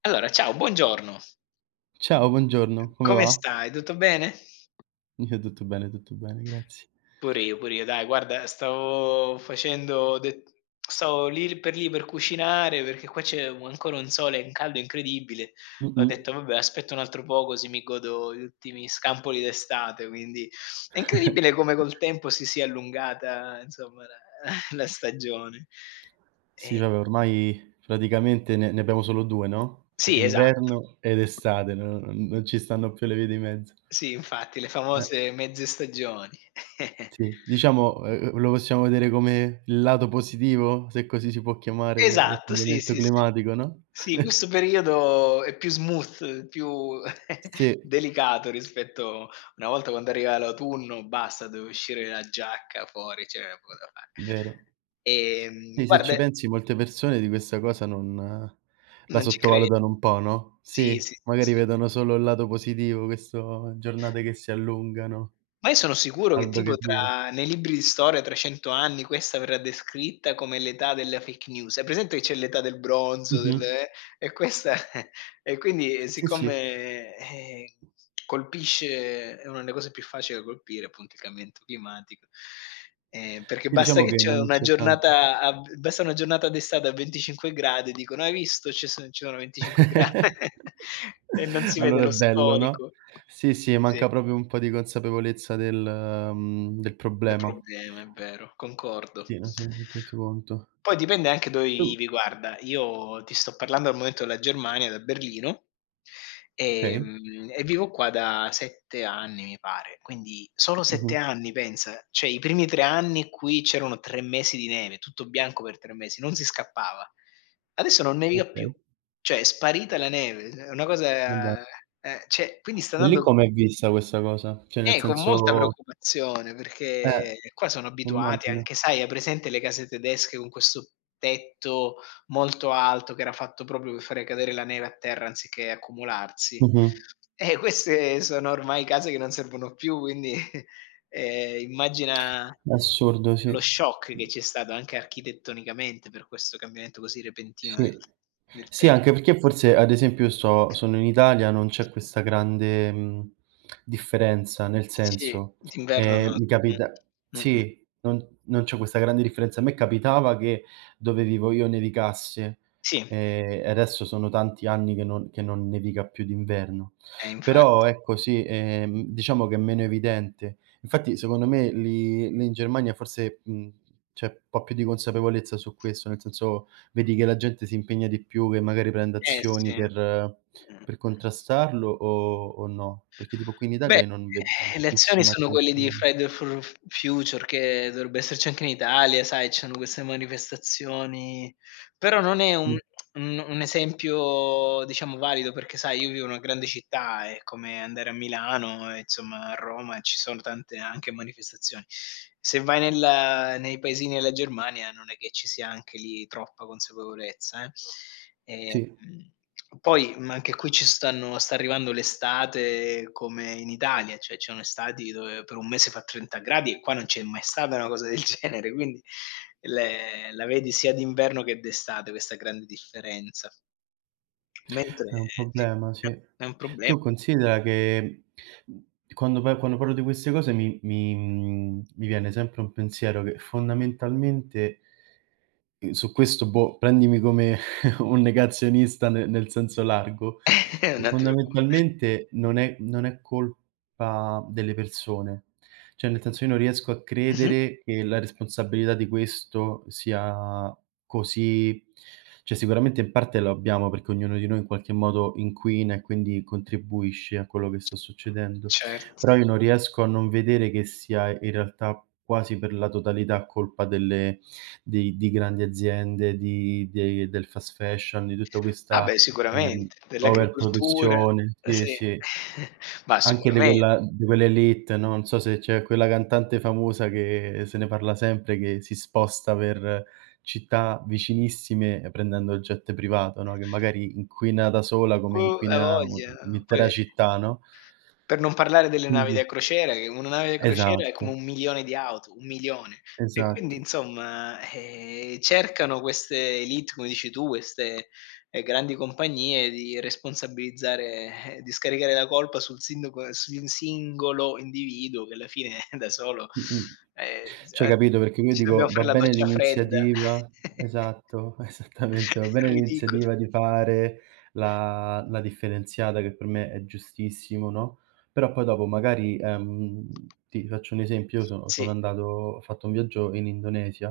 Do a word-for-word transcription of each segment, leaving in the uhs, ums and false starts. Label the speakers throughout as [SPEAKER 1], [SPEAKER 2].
[SPEAKER 1] Allora, ciao, buongiorno.
[SPEAKER 2] Ciao, buongiorno, come
[SPEAKER 1] Come
[SPEAKER 2] va?
[SPEAKER 1] stai? Tutto bene?
[SPEAKER 2] Io tutto bene, tutto bene, grazie.
[SPEAKER 1] Pure io, pure io. Dai, guarda, stavo facendo de stavo lì per lì per cucinare, perché qua c'è u ancora un sole e un caldo incredibile. Ho
[SPEAKER 2] Mh-mh.
[SPEAKER 1] detto: "Vabbè, aspetto un altro po' così mi godo gli ultimi scampoli d'estate", quindi è incredibile come col tempo si sia allungata, insomma, la la stagione. Ehm
[SPEAKER 2] Sì, vabbè, ormai praticamente ne ne abbiamo solo due, no, cioè
[SPEAKER 1] sì, esatto.
[SPEAKER 2] inverno ed estate, no non non ci stanno più le vie di mezzo.
[SPEAKER 1] Sì, infatti, le
[SPEAKER 2] Eh,
[SPEAKER 1] famose mezze stagioni.
[SPEAKER 2] sì, diciamo, ehm, lo possiamo vedere come il lato positivo, se così si può chiamare, de del
[SPEAKER 1] Esatto, sì,
[SPEAKER 2] cambiamento
[SPEAKER 1] sì, sì.
[SPEAKER 2] climatico, no?
[SPEAKER 1] Sì, questo periodo è più smooth, più
[SPEAKER 2] Sì,
[SPEAKER 1] delicato rispetto una volta quando arriva l'autunno, basta, dove uscire la giacca fuori, cioè, poco da fare.
[SPEAKER 2] vero.
[SPEAKER 1] Ehm,
[SPEAKER 2] Sì, se
[SPEAKER 1] guarda,
[SPEAKER 2] ci pensi molte persone di questa cosa non eh, la
[SPEAKER 1] non ci credo.
[SPEAKER 2] sottovalutano un po', no,
[SPEAKER 1] Sì,
[SPEAKER 2] sì,
[SPEAKER 1] sì,
[SPEAKER 2] magari
[SPEAKER 1] sì.
[SPEAKER 2] vedono solo il lato positivo, questo giornate che si allungano,
[SPEAKER 1] Ma io sono sicuro che
[SPEAKER 2] caldo
[SPEAKER 1] tipo
[SPEAKER 2] che dura.
[SPEAKER 1] tra nei libri di storia tra cento anni questa verrà descritta come l'età della fake news. Hai presente che c'è l'età del bronzo, del
[SPEAKER 2] Mh-mh.
[SPEAKER 1] eh, e questa e quindi, ehm,
[SPEAKER 2] Sì, sì.
[SPEAKER 1] siccome, ehm, colpisce è una delle cose più facili da colpire appunto il cambiamento climatico, ehm, perché
[SPEAKER 2] Sì,
[SPEAKER 1] basta
[SPEAKER 2] diciamo
[SPEAKER 1] che
[SPEAKER 2] che
[SPEAKER 1] c'è
[SPEAKER 2] non
[SPEAKER 1] una
[SPEAKER 2] soltanto sì.
[SPEAKER 1] giornata a v basta una giornata d'estate a venticinque gradi e dicono: "Hai visto ci so ci sono venticinque gradi" e non si vede
[SPEAKER 2] Allora è
[SPEAKER 1] lo
[SPEAKER 2] bello, no?
[SPEAKER 1] storico.
[SPEAKER 2] Sì, sì,
[SPEAKER 1] Sì.
[SPEAKER 2] manca proprio un po' di consapevolezza del mhmm, del
[SPEAKER 1] Del
[SPEAKER 2] problema.
[SPEAKER 1] problema, è vero, concordo.
[SPEAKER 2] Sì, non si è reso tanto conto.
[SPEAKER 1] Poi dipende anche dove
[SPEAKER 2] Tu
[SPEAKER 1] vivi, guarda. Io ti sto parlando al momento della Germania, da Berlino,
[SPEAKER 2] okay.
[SPEAKER 1] ehm, e vivo qua da sette anni, mi pare. Quindi solo
[SPEAKER 2] Mh-mh.
[SPEAKER 1] sette anni, pensa. Cioè i primi tre anni qui c'erano tre mesi di neve, tutto bianco per tre mesi, non si scappava. Adesso non nevica più,
[SPEAKER 2] Okay,
[SPEAKER 1] cioè è sparita la neve, è una
[SPEAKER 2] va be
[SPEAKER 1] cosa eh, cioè quindi sta
[SPEAKER 2] E lì
[SPEAKER 1] andando
[SPEAKER 2] com'è vista questa cosa? Cioè nel
[SPEAKER 1] eh, con molta
[SPEAKER 2] senso
[SPEAKER 1] preoccupazione,
[SPEAKER 2] eh,
[SPEAKER 1] perché qua sono abituati,
[SPEAKER 2] immagino.
[SPEAKER 1] anche sai, hai presente le case tedesche con questo tetto molto alto che era fatto proprio per fare cadere la neve a terra anziché accumularsi?
[SPEAKER 2] Mh-mh.
[SPEAKER 1] Eh, queste sono ormai case che non servono più, quindi, ehm, immagina
[SPEAKER 2] È assurdo,
[SPEAKER 1] lo
[SPEAKER 2] sì.
[SPEAKER 1] shock che c'è stato anche architettonicamente per questo cambiamento così repentino del
[SPEAKER 2] Sì.
[SPEAKER 1] del
[SPEAKER 2] Sì,
[SPEAKER 1] tempo.
[SPEAKER 2] anche perché forse, ad esempio, sto sono in Italia, non c'è questa grande, mhmm, differenza, nel
[SPEAKER 1] Sì,
[SPEAKER 2] senso,
[SPEAKER 1] d'inverno
[SPEAKER 2] ehm,
[SPEAKER 1] no.
[SPEAKER 2] mi
[SPEAKER 1] Mh.
[SPEAKER 2] capita
[SPEAKER 1] Mh-mh.
[SPEAKER 2] sì, non non c'è questa grande differenza. A me capitava che dove vivo io nevicasse,
[SPEAKER 1] Sì,
[SPEAKER 2] ehm, e adesso sono tanti anni che non che non nevica più d'inverno.
[SPEAKER 1] eh, infa
[SPEAKER 2] Però ecco sì, ehm, diciamo che è meno evidente. Infatti secondo me lì lì in Germania forse, mhmm, c'è un po' più di consapevolezza su questo, nel senso vedi che la gente si impegna di più, che magari prende
[SPEAKER 1] eh
[SPEAKER 2] azioni
[SPEAKER 1] sì.
[SPEAKER 2] per
[SPEAKER 1] Mh.
[SPEAKER 2] per contrastarlo o o no? Perché tipo qui in Italia
[SPEAKER 1] Beh,
[SPEAKER 2] io non vedo
[SPEAKER 1] eh, le azioni
[SPEAKER 2] tantissima
[SPEAKER 1] sono quelle di
[SPEAKER 2] attenzione.
[SPEAKER 1] Friday for Future che dovrebbe esserci anche in Italia, sai, ci sono queste manifestazioni, però non è un
[SPEAKER 2] Mh,
[SPEAKER 1] un un esempio diciamo valido, perché sai io vivo in una grande città, è come andare a Milano e insomma a Roma ci sono tante anche manifestazioni. Se vai nel nei paesini della Germania non è che ci sia anche lì troppa consapevolezza, eh. Ehm,
[SPEAKER 2] sì.
[SPEAKER 1] Poi, ma anche qui ci stanno sta arrivando l'estate come in Italia, cioè ci sono estati dove per un mese fa trenta gradi e qua non c'è mai stata una cosa del genere, quindi le la vedi sia d'inverno che d'estate questa grande differenza. Mentre
[SPEAKER 2] È un
[SPEAKER 1] sì,
[SPEAKER 2] problema, sì.
[SPEAKER 1] è un problema,
[SPEAKER 2] Tu considera che, mhmm, quando pa quando parlo di queste cose mi mi mhmm, mi viene sempre un pensiero che fondamentalmente ehm, su questo, boh, prendimi come un negazionista ne nel senso largo, che
[SPEAKER 1] non ti preoccu
[SPEAKER 2] fondamentalmente non è non è colpa delle persone. Cioè, nel senso, io non riesco a
[SPEAKER 1] mh-mh,
[SPEAKER 2] credere che la responsabilità di questo sia così, cioè sicuramente in parte lo abbiamo perché ognuno di noi in qualche modo inquina e quindi contribuisce a quello che sta succedendo, però
[SPEAKER 1] certo.
[SPEAKER 2] io non Mh-mh. Riesco a non vedere che sia in realtà quasi per la totalità colpa delle di di grandi aziende, di dei del fast fashion, di tutta
[SPEAKER 1] Ah
[SPEAKER 2] questa,
[SPEAKER 1] beh,
[SPEAKER 2] ehm,
[SPEAKER 1] sicuramente, dell'agricoltura,
[SPEAKER 2] overproduzione. Sì,
[SPEAKER 1] sì,
[SPEAKER 2] sì.
[SPEAKER 1] ma
[SPEAKER 2] Anche di
[SPEAKER 1] sicuramente.
[SPEAKER 2] quella di quell'elite, no, non so se c'è quella cantante famosa che se ne parla sempre, che si sposta per città vicinissime prendendo il jet privato, no, che magari inquina da sola come
[SPEAKER 1] Uh, a
[SPEAKER 2] inquina u
[SPEAKER 1] voglia.
[SPEAKER 2] un'intera
[SPEAKER 1] Poi
[SPEAKER 2] città, no?
[SPEAKER 1] per non parlare delle navi
[SPEAKER 2] Quindi
[SPEAKER 1] da crociera, che una nave da crociera è come
[SPEAKER 2] esatto,
[SPEAKER 1] un milione di auto, un milione. E quindi
[SPEAKER 2] esatto.
[SPEAKER 1] insomma, ehm, cercano queste élite, come dici tu, queste, ehm, grandi compagnie, di responsabilizzare eh, di scaricare la colpa sul sindaco e sul singolo individuo che alla fine, da solo,
[SPEAKER 2] Mh-mh.
[SPEAKER 1] ehm, z
[SPEAKER 2] Cioè
[SPEAKER 1] a
[SPEAKER 2] capito, perché io
[SPEAKER 1] ci dobbiamo
[SPEAKER 2] dico va
[SPEAKER 1] fare la
[SPEAKER 2] bene
[SPEAKER 1] doccia fredda.
[SPEAKER 2] l'iniziativa esatto, esattamente, va bene
[SPEAKER 1] Ridicolo.
[SPEAKER 2] l'iniziativa di fare la la differenziata che per me è giustissimo, no, però poi dopo magari, ehm, ti faccio un esempio, io sono sono
[SPEAKER 1] Sì,
[SPEAKER 2] andato ho fatto un viaggio in Indonesia,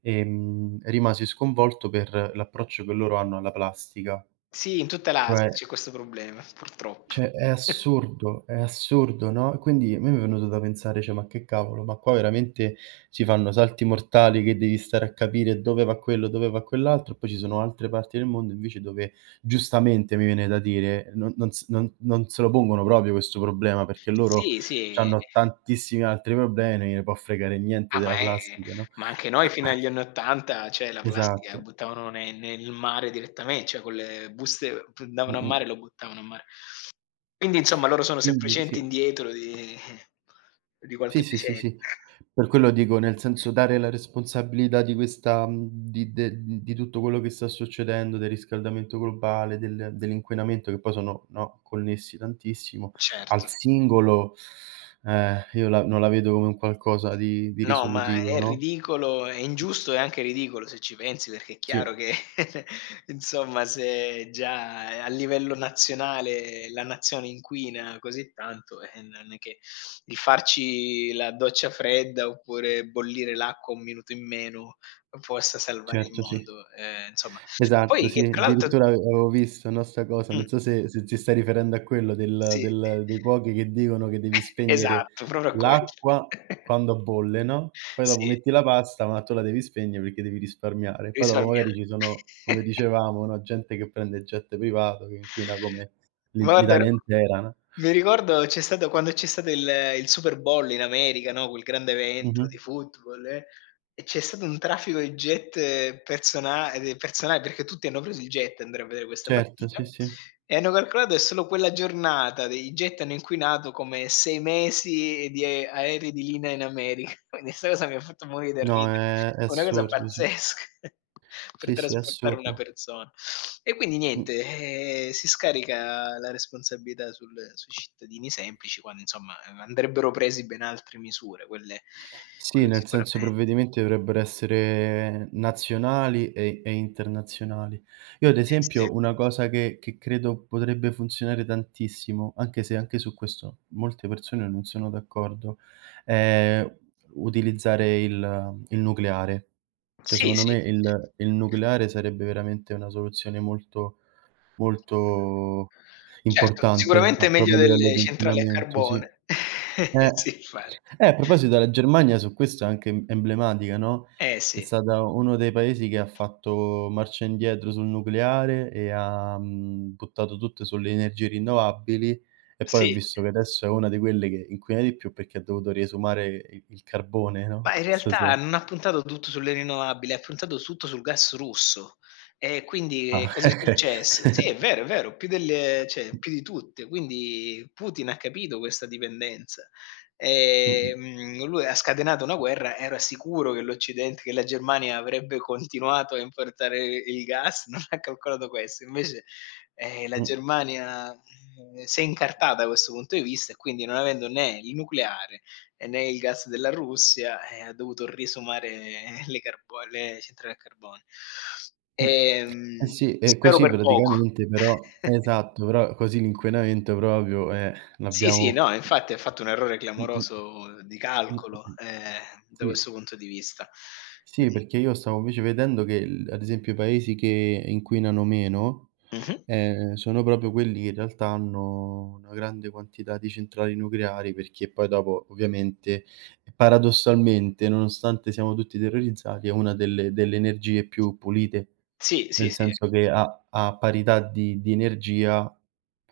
[SPEAKER 2] ehm, rimasi sconvolto per l'approccio che loro hanno alla plastica,
[SPEAKER 1] sì, in tutta
[SPEAKER 2] cioè
[SPEAKER 1] l'Asia c'è questo problema, purtroppo.
[SPEAKER 2] cioè, è assurdo, è assurdo, no, quindi a me mi è venuto da pensare, cioè: "Ma che cavolo, ma qua veramente si fanno salti mortali che devi stare a capire dove va quello, dove va quell'altro", e poi ci sono altre parti del mondo invece dove giustamente mi viene da dire, non non s non non se lo pongono proprio questo problema, perché loro
[SPEAKER 1] Sì, sì.
[SPEAKER 2] c'hanno tantissimi altri problemi, non gliene può fregare niente
[SPEAKER 1] Ah, ma
[SPEAKER 2] della
[SPEAKER 1] è
[SPEAKER 2] plastica, no?
[SPEAKER 1] ma anche noi fino agli anni 'ottanta, cioè la plastica la
[SPEAKER 2] Esatto.
[SPEAKER 1] buttavano ne nel mare, direttame cioè con le buste p andavano a
[SPEAKER 2] Mh-mh.
[SPEAKER 1] mare e lo buttavano a mare. Quindi insomma loro sono
[SPEAKER 2] Quindi
[SPEAKER 1] semplicemente
[SPEAKER 2] sì.
[SPEAKER 1] indietro di di
[SPEAKER 2] Sì,
[SPEAKER 1] qualche
[SPEAKER 2] sì, sì,
[SPEAKER 1] decennio.
[SPEAKER 2] sì. Per quello dico, nel senso dare la responsabilità di questa mhmm, di de di tutto quello che sta succedendo, del riscaldamento globale, del dell'inquinamento, che poi sono, no, connessi tantissimo,
[SPEAKER 1] Certo.
[SPEAKER 2] al singolo, eh, io la non la vedo come un qualcosa di di
[SPEAKER 1] No, ma
[SPEAKER 2] risolutivo,
[SPEAKER 1] è
[SPEAKER 2] no?
[SPEAKER 1] ridicolo, è ingiusto e anche ridicolo se ci pensi, perché è chiaro
[SPEAKER 2] Sì,
[SPEAKER 1] che insomma se già a livello nazionale la nazione inquina così tanto, eh, non è che il farci la doccia fredda oppure bollire l'acqua un minuto in meno possa salvare il
[SPEAKER 2] certo, sì.
[SPEAKER 1] mondo, ehm, insomma.
[SPEAKER 2] Esatto,
[SPEAKER 1] Poi
[SPEAKER 2] sì,
[SPEAKER 1] che tra l'altro
[SPEAKER 2] addirittura ave avevo visto, no, sta cosa,
[SPEAKER 1] Mh,
[SPEAKER 2] non so se se ti stai riferendo a quello del
[SPEAKER 1] sì,
[SPEAKER 2] del dei cuochi che dicono che devi spegnere
[SPEAKER 1] esatto, proprio quello.
[SPEAKER 2] l'acqua quando bolle, no, poi dopo
[SPEAKER 1] Sì,
[SPEAKER 2] metti la pasta, ma tu la devi spegnere perché devi risparmiare. Poi dopo
[SPEAKER 1] risparmia
[SPEAKER 2] magari ci sono, come dicevamo, no, gente che prende il jet privato, che inquina come
[SPEAKER 1] ma
[SPEAKER 2] l'I
[SPEAKER 1] guarda,
[SPEAKER 2] l'Italia intera, no.
[SPEAKER 1] mi ricordo c'è stato quando c'è stato il il Super Bowl in America, no, quel grande evento
[SPEAKER 2] Mh-mh.
[SPEAKER 1] di football, eh, e c'è stato un traffico di jet eh, persona ehm, personale, perché tutti hanno preso il jet, andare a vedere questa
[SPEAKER 2] Certo,
[SPEAKER 1] partita,
[SPEAKER 2] sì, sì.
[SPEAKER 1] e hanno calcolato che solo quella giornata dei jet hanno inquinato come sei mesi di ae aerei di linea in America. Quindi 'sta cosa mi ha fatto morire dal
[SPEAKER 2] No,
[SPEAKER 1] ridere.
[SPEAKER 2] è è
[SPEAKER 1] Una cosa
[SPEAKER 2] assurdo, sì.
[SPEAKER 1] pazzesca, per
[SPEAKER 2] Sì, sì, è
[SPEAKER 1] trasportare una
[SPEAKER 2] assurdo.
[SPEAKER 1] persona. E quindi
[SPEAKER 2] Mh.
[SPEAKER 1] niente, ehm, si scarica la responsabilità sul sui cittadini semplici, quando insomma, ehm, andrebbero presi ben altre misure, quelle
[SPEAKER 2] Sì,
[SPEAKER 1] quello
[SPEAKER 2] nel senso i
[SPEAKER 1] sicuramente.
[SPEAKER 2] provvedimenti dovrebbero essere nazionali e e internazionali. Io ad
[SPEAKER 1] Eh sì.
[SPEAKER 2] esempio una cosa che che credo potrebbe funzionare tantissimo, anche se anche su questo molte persone non sono d'accordo, è utilizzare il il nucleare. Cioè
[SPEAKER 1] Sì,
[SPEAKER 2] secondo
[SPEAKER 1] sì,
[SPEAKER 2] me
[SPEAKER 1] sì, sì.
[SPEAKER 2] il il nucleare sarebbe veramente una soluzione molto, molto
[SPEAKER 1] Certo,
[SPEAKER 2] importante,
[SPEAKER 1] sicuramente è
[SPEAKER 2] ma proprio
[SPEAKER 1] meglio
[SPEAKER 2] a livello
[SPEAKER 1] delle
[SPEAKER 2] di
[SPEAKER 1] centrali a
[SPEAKER 2] inquinamento, sì.
[SPEAKER 1] carbone.
[SPEAKER 2] Eh.
[SPEAKER 1] Sì, infatti.
[SPEAKER 2] Eh, a proposito la Germania su questo è anche em emblematica, no,
[SPEAKER 1] Eh
[SPEAKER 2] è
[SPEAKER 1] sì.
[SPEAKER 2] stata uno dei paesi che ha fatto marcia indietro sul nucleare e ha, mhmm, buttato tutto sulle energie rinnovabili e poi ho
[SPEAKER 1] Sì.
[SPEAKER 2] visto che adesso è una di quelle che inquina di più perché ha dovuto riesumare il il carbone, no, non
[SPEAKER 1] Ma in
[SPEAKER 2] so
[SPEAKER 1] realtà
[SPEAKER 2] se
[SPEAKER 1] non ha puntato tutto sulle rinnovabili, ha puntato tutto sul gas russo. E quindi, ehm,
[SPEAKER 2] ah,
[SPEAKER 1] cosa è
[SPEAKER 2] okay.
[SPEAKER 1] successo? Sì, è vero, è vero, più delle cioè più di tutte. Quindi Putin ha capito questa dipendenza.
[SPEAKER 2] Mh-mh.
[SPEAKER 1] Ehm, lui ha scatenato una guerra, era sicuro che l'Occidente che la Germania avrebbe continuato a importare il gas, non ha calcolato questo. Invece, ehm, la
[SPEAKER 2] Mh,
[SPEAKER 1] Germania, mhmm, si è incartata da questo punto di vista e quindi, non avendo né il nucleare e né il gas della Russia, e ha dovuto risumare le carbo le centrali a carbone.
[SPEAKER 2] mh. Eh
[SPEAKER 1] Ehm,
[SPEAKER 2] sì, e
[SPEAKER 1] Spero
[SPEAKER 2] così
[SPEAKER 1] per poco.
[SPEAKER 2] praticamente però esatto, però così l'inquinamento proprio, eh,
[SPEAKER 1] Sì, sì,
[SPEAKER 2] l'abbiamo
[SPEAKER 1] no, infatti ha fatto un errore
[SPEAKER 2] Mh-mh.
[SPEAKER 1] clamoroso di
[SPEAKER 2] Mh,
[SPEAKER 1] calcolo,
[SPEAKER 2] mh-mh.
[SPEAKER 1] ehm, da
[SPEAKER 2] Sì.
[SPEAKER 1] questo punto di vista. Mh,
[SPEAKER 2] Sì, perché io stavo invece vedendo che il ad esempio i paesi che inquinano meno,
[SPEAKER 1] mh-mh.
[SPEAKER 2] ehm, sono proprio quelli che in realtà hanno una grande quantità di centrali nucleari, perché poi dopo ovviamente, paradossalmente, nonostante siamo tutti terrorizzati, è una delle delle energie più pulite,
[SPEAKER 1] Sì, sì,
[SPEAKER 2] nel
[SPEAKER 1] sì.
[SPEAKER 2] senso che a a parità di di energia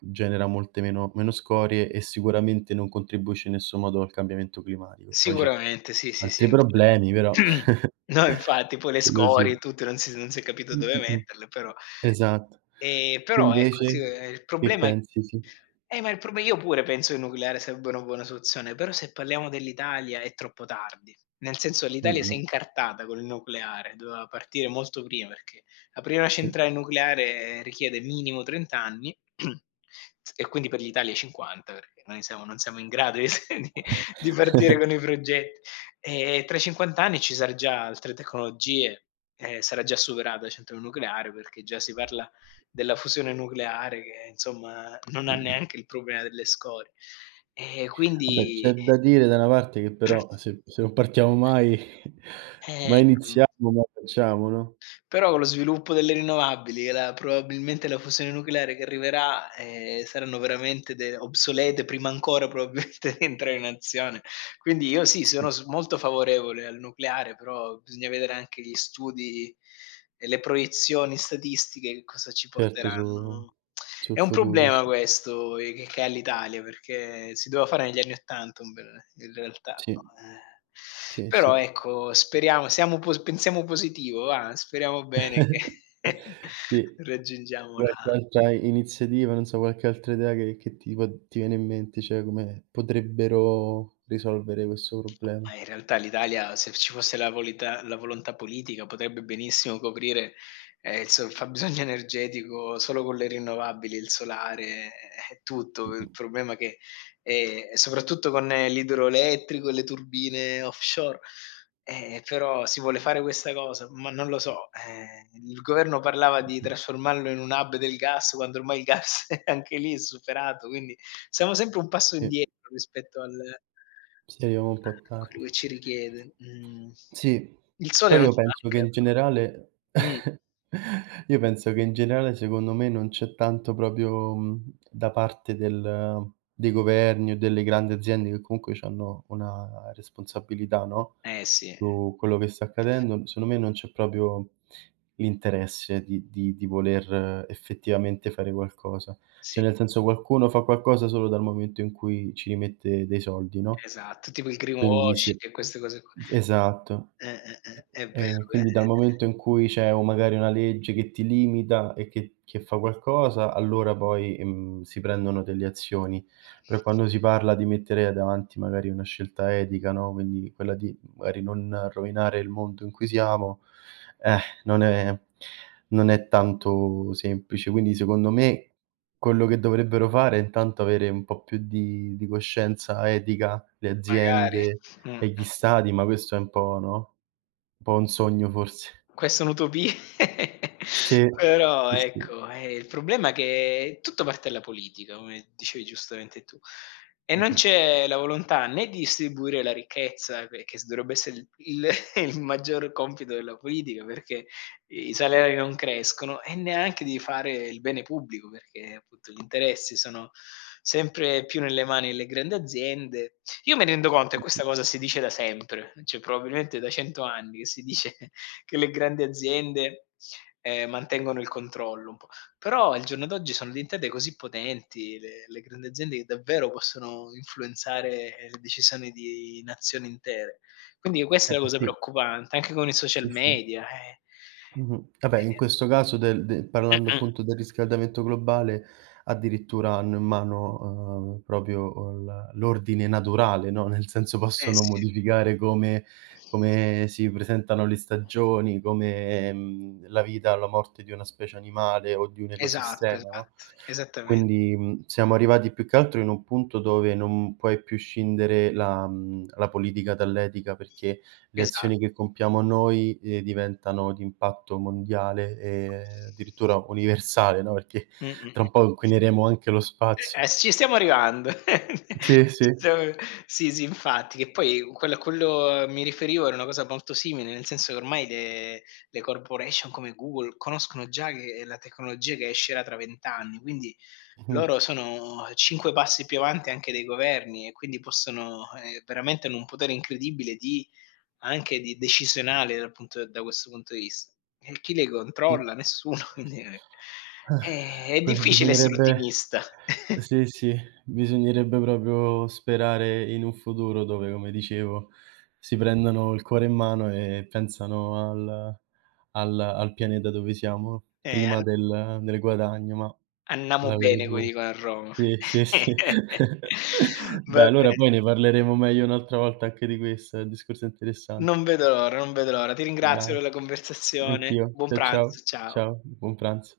[SPEAKER 2] genera molte meno meno scorie e sicuramente non contribuisce in nessun modo al cambiamento climatico. Poi c'è
[SPEAKER 1] Sicuramente, sì, sì, sì,
[SPEAKER 2] altri
[SPEAKER 1] infa
[SPEAKER 2] problemi però.
[SPEAKER 1] no, infatti, poi le
[SPEAKER 2] Quello sì.
[SPEAKER 1] scorie e tutto, non si non si è capito
[SPEAKER 2] Mh,
[SPEAKER 1] dove
[SPEAKER 2] mh, mh.
[SPEAKER 1] metterle, però
[SPEAKER 2] Esatto.
[SPEAKER 1] ehm,
[SPEAKER 2] Tu
[SPEAKER 1] però ecco, sì,
[SPEAKER 2] invece
[SPEAKER 1] ehm, il
[SPEAKER 2] che
[SPEAKER 1] problema è.
[SPEAKER 2] pensi? Sì.
[SPEAKER 1] Eh, ma il prob io pure penso che il nucleare sarebbe una buona soluzione, però se parliamo dell'Italia è troppo tardi. Nel senso, l'Italia si è
[SPEAKER 2] Mh-mh.
[SPEAKER 1] incartata con il nucleare, doveva partire molto prima, perché aprire una
[SPEAKER 2] Sì.
[SPEAKER 1] centrale nucleare richiede minimo trenta anni, s e quindi per l'Italia cinquanta, perché noi siamo non siamo in grado di s di di partire con i progetti. E tra i cinquanta anni ci sarà già altre tecnologie, ehm, sarà già superata la centrale nucleare, perché già si parla della fusione nucleare che insomma non ha
[SPEAKER 2] Mh-mh.
[SPEAKER 1] neanche il problema delle scorie. E
[SPEAKER 2] Vabbè,
[SPEAKER 1] quindi
[SPEAKER 2] c'è da dire da una parte che però se se non partiamo mai
[SPEAKER 1] eh,
[SPEAKER 2] mai
[SPEAKER 1] mh,
[SPEAKER 2] iniziamo, mai facciamo, no?
[SPEAKER 1] però con lo sviluppo delle rinnovabili e la probabilmente la fusione nucleare che arriverà, ehm, saranno veramente de obsolete prima ancora, probabilmente, di entrare in azione. Quindi io sì,
[SPEAKER 2] Sì,
[SPEAKER 1] sono s molto favorevole al nucleare, però bisogna vedere anche gli studi e le proiezioni statistiche che cosa ci
[SPEAKER 2] certo su
[SPEAKER 1] porteranno.
[SPEAKER 2] sul
[SPEAKER 1] È un
[SPEAKER 2] futuro,
[SPEAKER 1] problema
[SPEAKER 2] sì.
[SPEAKER 1] questo e che che ha l'Italia, perché si doveva fare negli anni ottanta, un bel in realtà,
[SPEAKER 2] Sì,
[SPEAKER 1] eh.
[SPEAKER 2] sì,
[SPEAKER 1] Però
[SPEAKER 2] sì.
[SPEAKER 1] ecco, speriamo, siamo pos pensiamo positivo va, speriamo bene che
[SPEAKER 2] Sì.
[SPEAKER 1] raggiungiamo la.
[SPEAKER 2] Qualche altra iniziativa, non so, qualche altra idea che che ti può ti viene in mente, cioè come potrebbero risolvere questo problema?
[SPEAKER 1] Ma in realtà l'Italia, se ci fosse la volita la volontà politica, potrebbe benissimo coprire, ehm, il suo fabbisogno energetico solo con le rinnovabili, il solare e tutto. Il problema che ehm, soprattutto con eh, l'idroelettrico e le turbine offshore, eh, però si vuole fare questa cosa, ma non lo so. Ehm, il governo parlava di trasformarlo in un hub del gas, quando ormai il gas è anche lì è superato, quindi siamo sempre un passo
[SPEAKER 2] Sì,
[SPEAKER 1] indietro rispetto al
[SPEAKER 2] sì, arriviamo un po' tardi.
[SPEAKER 1] quello che ci richiede, mhmm.
[SPEAKER 2] Sì,
[SPEAKER 1] Il sole
[SPEAKER 2] poi
[SPEAKER 1] non
[SPEAKER 2] io
[SPEAKER 1] ci
[SPEAKER 2] penso
[SPEAKER 1] manca
[SPEAKER 2] che in generale
[SPEAKER 1] però. Mh.
[SPEAKER 2] io penso che in generale secondo me non c'è tanto proprio, mhmm, da parte del dei governi o delle grandi aziende che comunque c'hanno una responsabilità, no,
[SPEAKER 1] Eh sì,
[SPEAKER 2] su quello che sta accadendo, secondo me non c'è proprio l'interesse di di di voler eh, effettivamente fare qualcosa.
[SPEAKER 1] sì,
[SPEAKER 2] Cioè nel senso qualcuno fa qualcosa solo dal momento in cui ci rimette dei soldi, no,
[SPEAKER 1] esatto, tipo il
[SPEAKER 2] quindi se
[SPEAKER 1] greenwashing e queste cose qua.
[SPEAKER 2] esatto.
[SPEAKER 1] Eh, eh, eh, è vero,
[SPEAKER 2] Ehm,
[SPEAKER 1] eh,
[SPEAKER 2] quindi dal momento in cui c'è o magari una legge che ti limita e che che fa qualcosa, allora poi, ehm, si prendono delle azioni. Però quando si parla di mettere davanti magari una scelta etica, no, quindi quella di magari non rovinare il mondo in cui siamo, eh, non è non è tanto semplice. Quindi secondo me quello che dovrebbero fare è intanto avere un po' più di di coscienza etica le
[SPEAKER 1] magari.
[SPEAKER 2] aziende
[SPEAKER 1] Mh,
[SPEAKER 2] e gli
[SPEAKER 1] mh.
[SPEAKER 2] stati, ma questo è un po', no? Un po' un sogno forse.
[SPEAKER 1] Questa è un'utopia,
[SPEAKER 2] Sì,
[SPEAKER 1] però
[SPEAKER 2] sì, sì.
[SPEAKER 1] ecco, eh, il problema è che tutto parte dalla politica, come dicevi giustamente tu, e non
[SPEAKER 2] Mh-mh.
[SPEAKER 1] c'è la volontà né di distribuire la ricchezza, che che s dovrebbe essere il il il maggior compito della politica, perché i salari non crescono, e neanche di fare il bene pubblico, perché appunto gli interessi sono sempre più nelle mani delle grandi aziende. Io mi rendo conto che questa
[SPEAKER 2] Mh-mh.
[SPEAKER 1] cosa si dice da sempre, cioè probabilmente da cento anni che si dice che le grandi aziende, ehm, mantengono il controllo un po'. Però al giorno d'oggi sono diventate così potenti le le grandi aziende, che davvero possono influenzare, ehm, le decisioni di nazioni intere. Quindi questa
[SPEAKER 2] Eh,
[SPEAKER 1] è la cosa
[SPEAKER 2] sì,
[SPEAKER 1] preoccupante, anche con i social
[SPEAKER 2] sì, sì.
[SPEAKER 1] media, eh.
[SPEAKER 2] Mh-mh. Vabbè, in questo caso del de
[SPEAKER 1] Ehm
[SPEAKER 2] parlando
[SPEAKER 1] mh-mh.
[SPEAKER 2] appunto del riscaldamento globale, addirittura hanno in mano, uhm, proprio l l'ordine naturale, no, nel senso
[SPEAKER 1] Eh
[SPEAKER 2] possono
[SPEAKER 1] sì,
[SPEAKER 2] modificare come come si presentano le stagioni, come, mhmm, la vita o la morte di una specie animale o di un
[SPEAKER 1] esatto,
[SPEAKER 2] ecosistema, no?
[SPEAKER 1] esatto, esattamente,
[SPEAKER 2] Quindi, mhmm, siamo arrivati più che altro in un punto dove non puoi più scindere la mhmm, la politica dall'etica, perché le
[SPEAKER 1] esatto.
[SPEAKER 2] azioni che compiamo noi, ehm, diventano di impatto mondiale e addirittura universale, no, perché
[SPEAKER 1] Mh-mh,
[SPEAKER 2] tra
[SPEAKER 1] mh.
[SPEAKER 2] un po' inquineremo anche lo spazio.
[SPEAKER 1] Eh, ci stiamo arrivando.
[SPEAKER 2] Sì, sì.
[SPEAKER 1] Stiamo Sì, sì, infatti, che poi quello a quello mi riferivo era una cosa molto simile, nel senso che ormai le le corporation come Google conoscono già che la tecnologia che escerà tra venti anni, quindi
[SPEAKER 2] Mh-mh.
[SPEAKER 1] loro sono cinque passi più avanti anche dei governi, e quindi possono ehm, veramente hanno un potere incredibile, di anche di decisionale, dal punto da questo punto di vista. E chi le
[SPEAKER 2] Sì.
[SPEAKER 1] controlla? Nessuno, quindi, ehm,
[SPEAKER 2] Eh,
[SPEAKER 1] è
[SPEAKER 2] quasi
[SPEAKER 1] difficile essere
[SPEAKER 2] bisognerebbe
[SPEAKER 1] ottimista.
[SPEAKER 2] sì, sì, bisognerebbe proprio sperare in un futuro dove, come dicevo, si prendano il cuore in mano e pensano al al al pianeta dove siamo
[SPEAKER 1] Eh,
[SPEAKER 2] prima
[SPEAKER 1] an
[SPEAKER 2] del del guadagno, ma
[SPEAKER 1] Annamo
[SPEAKER 2] la vedo
[SPEAKER 1] bene, come
[SPEAKER 2] dura.
[SPEAKER 1] dicono a Roma.
[SPEAKER 2] Sì, sì, sì.
[SPEAKER 1] Va
[SPEAKER 2] Dai, allora
[SPEAKER 1] bene,
[SPEAKER 2] poi ne parleremo meglio un'altra volta anche di questo, è un discorso interessante.
[SPEAKER 1] non vedo l'ora, non vedo l'ora. Ti ringrazio
[SPEAKER 2] Dai,
[SPEAKER 1] per la conversazione.
[SPEAKER 2] anch'io.
[SPEAKER 1] Buon
[SPEAKER 2] Ciao, ciao.
[SPEAKER 1] pranzo, ciao.
[SPEAKER 2] Ciao, buon pranzo.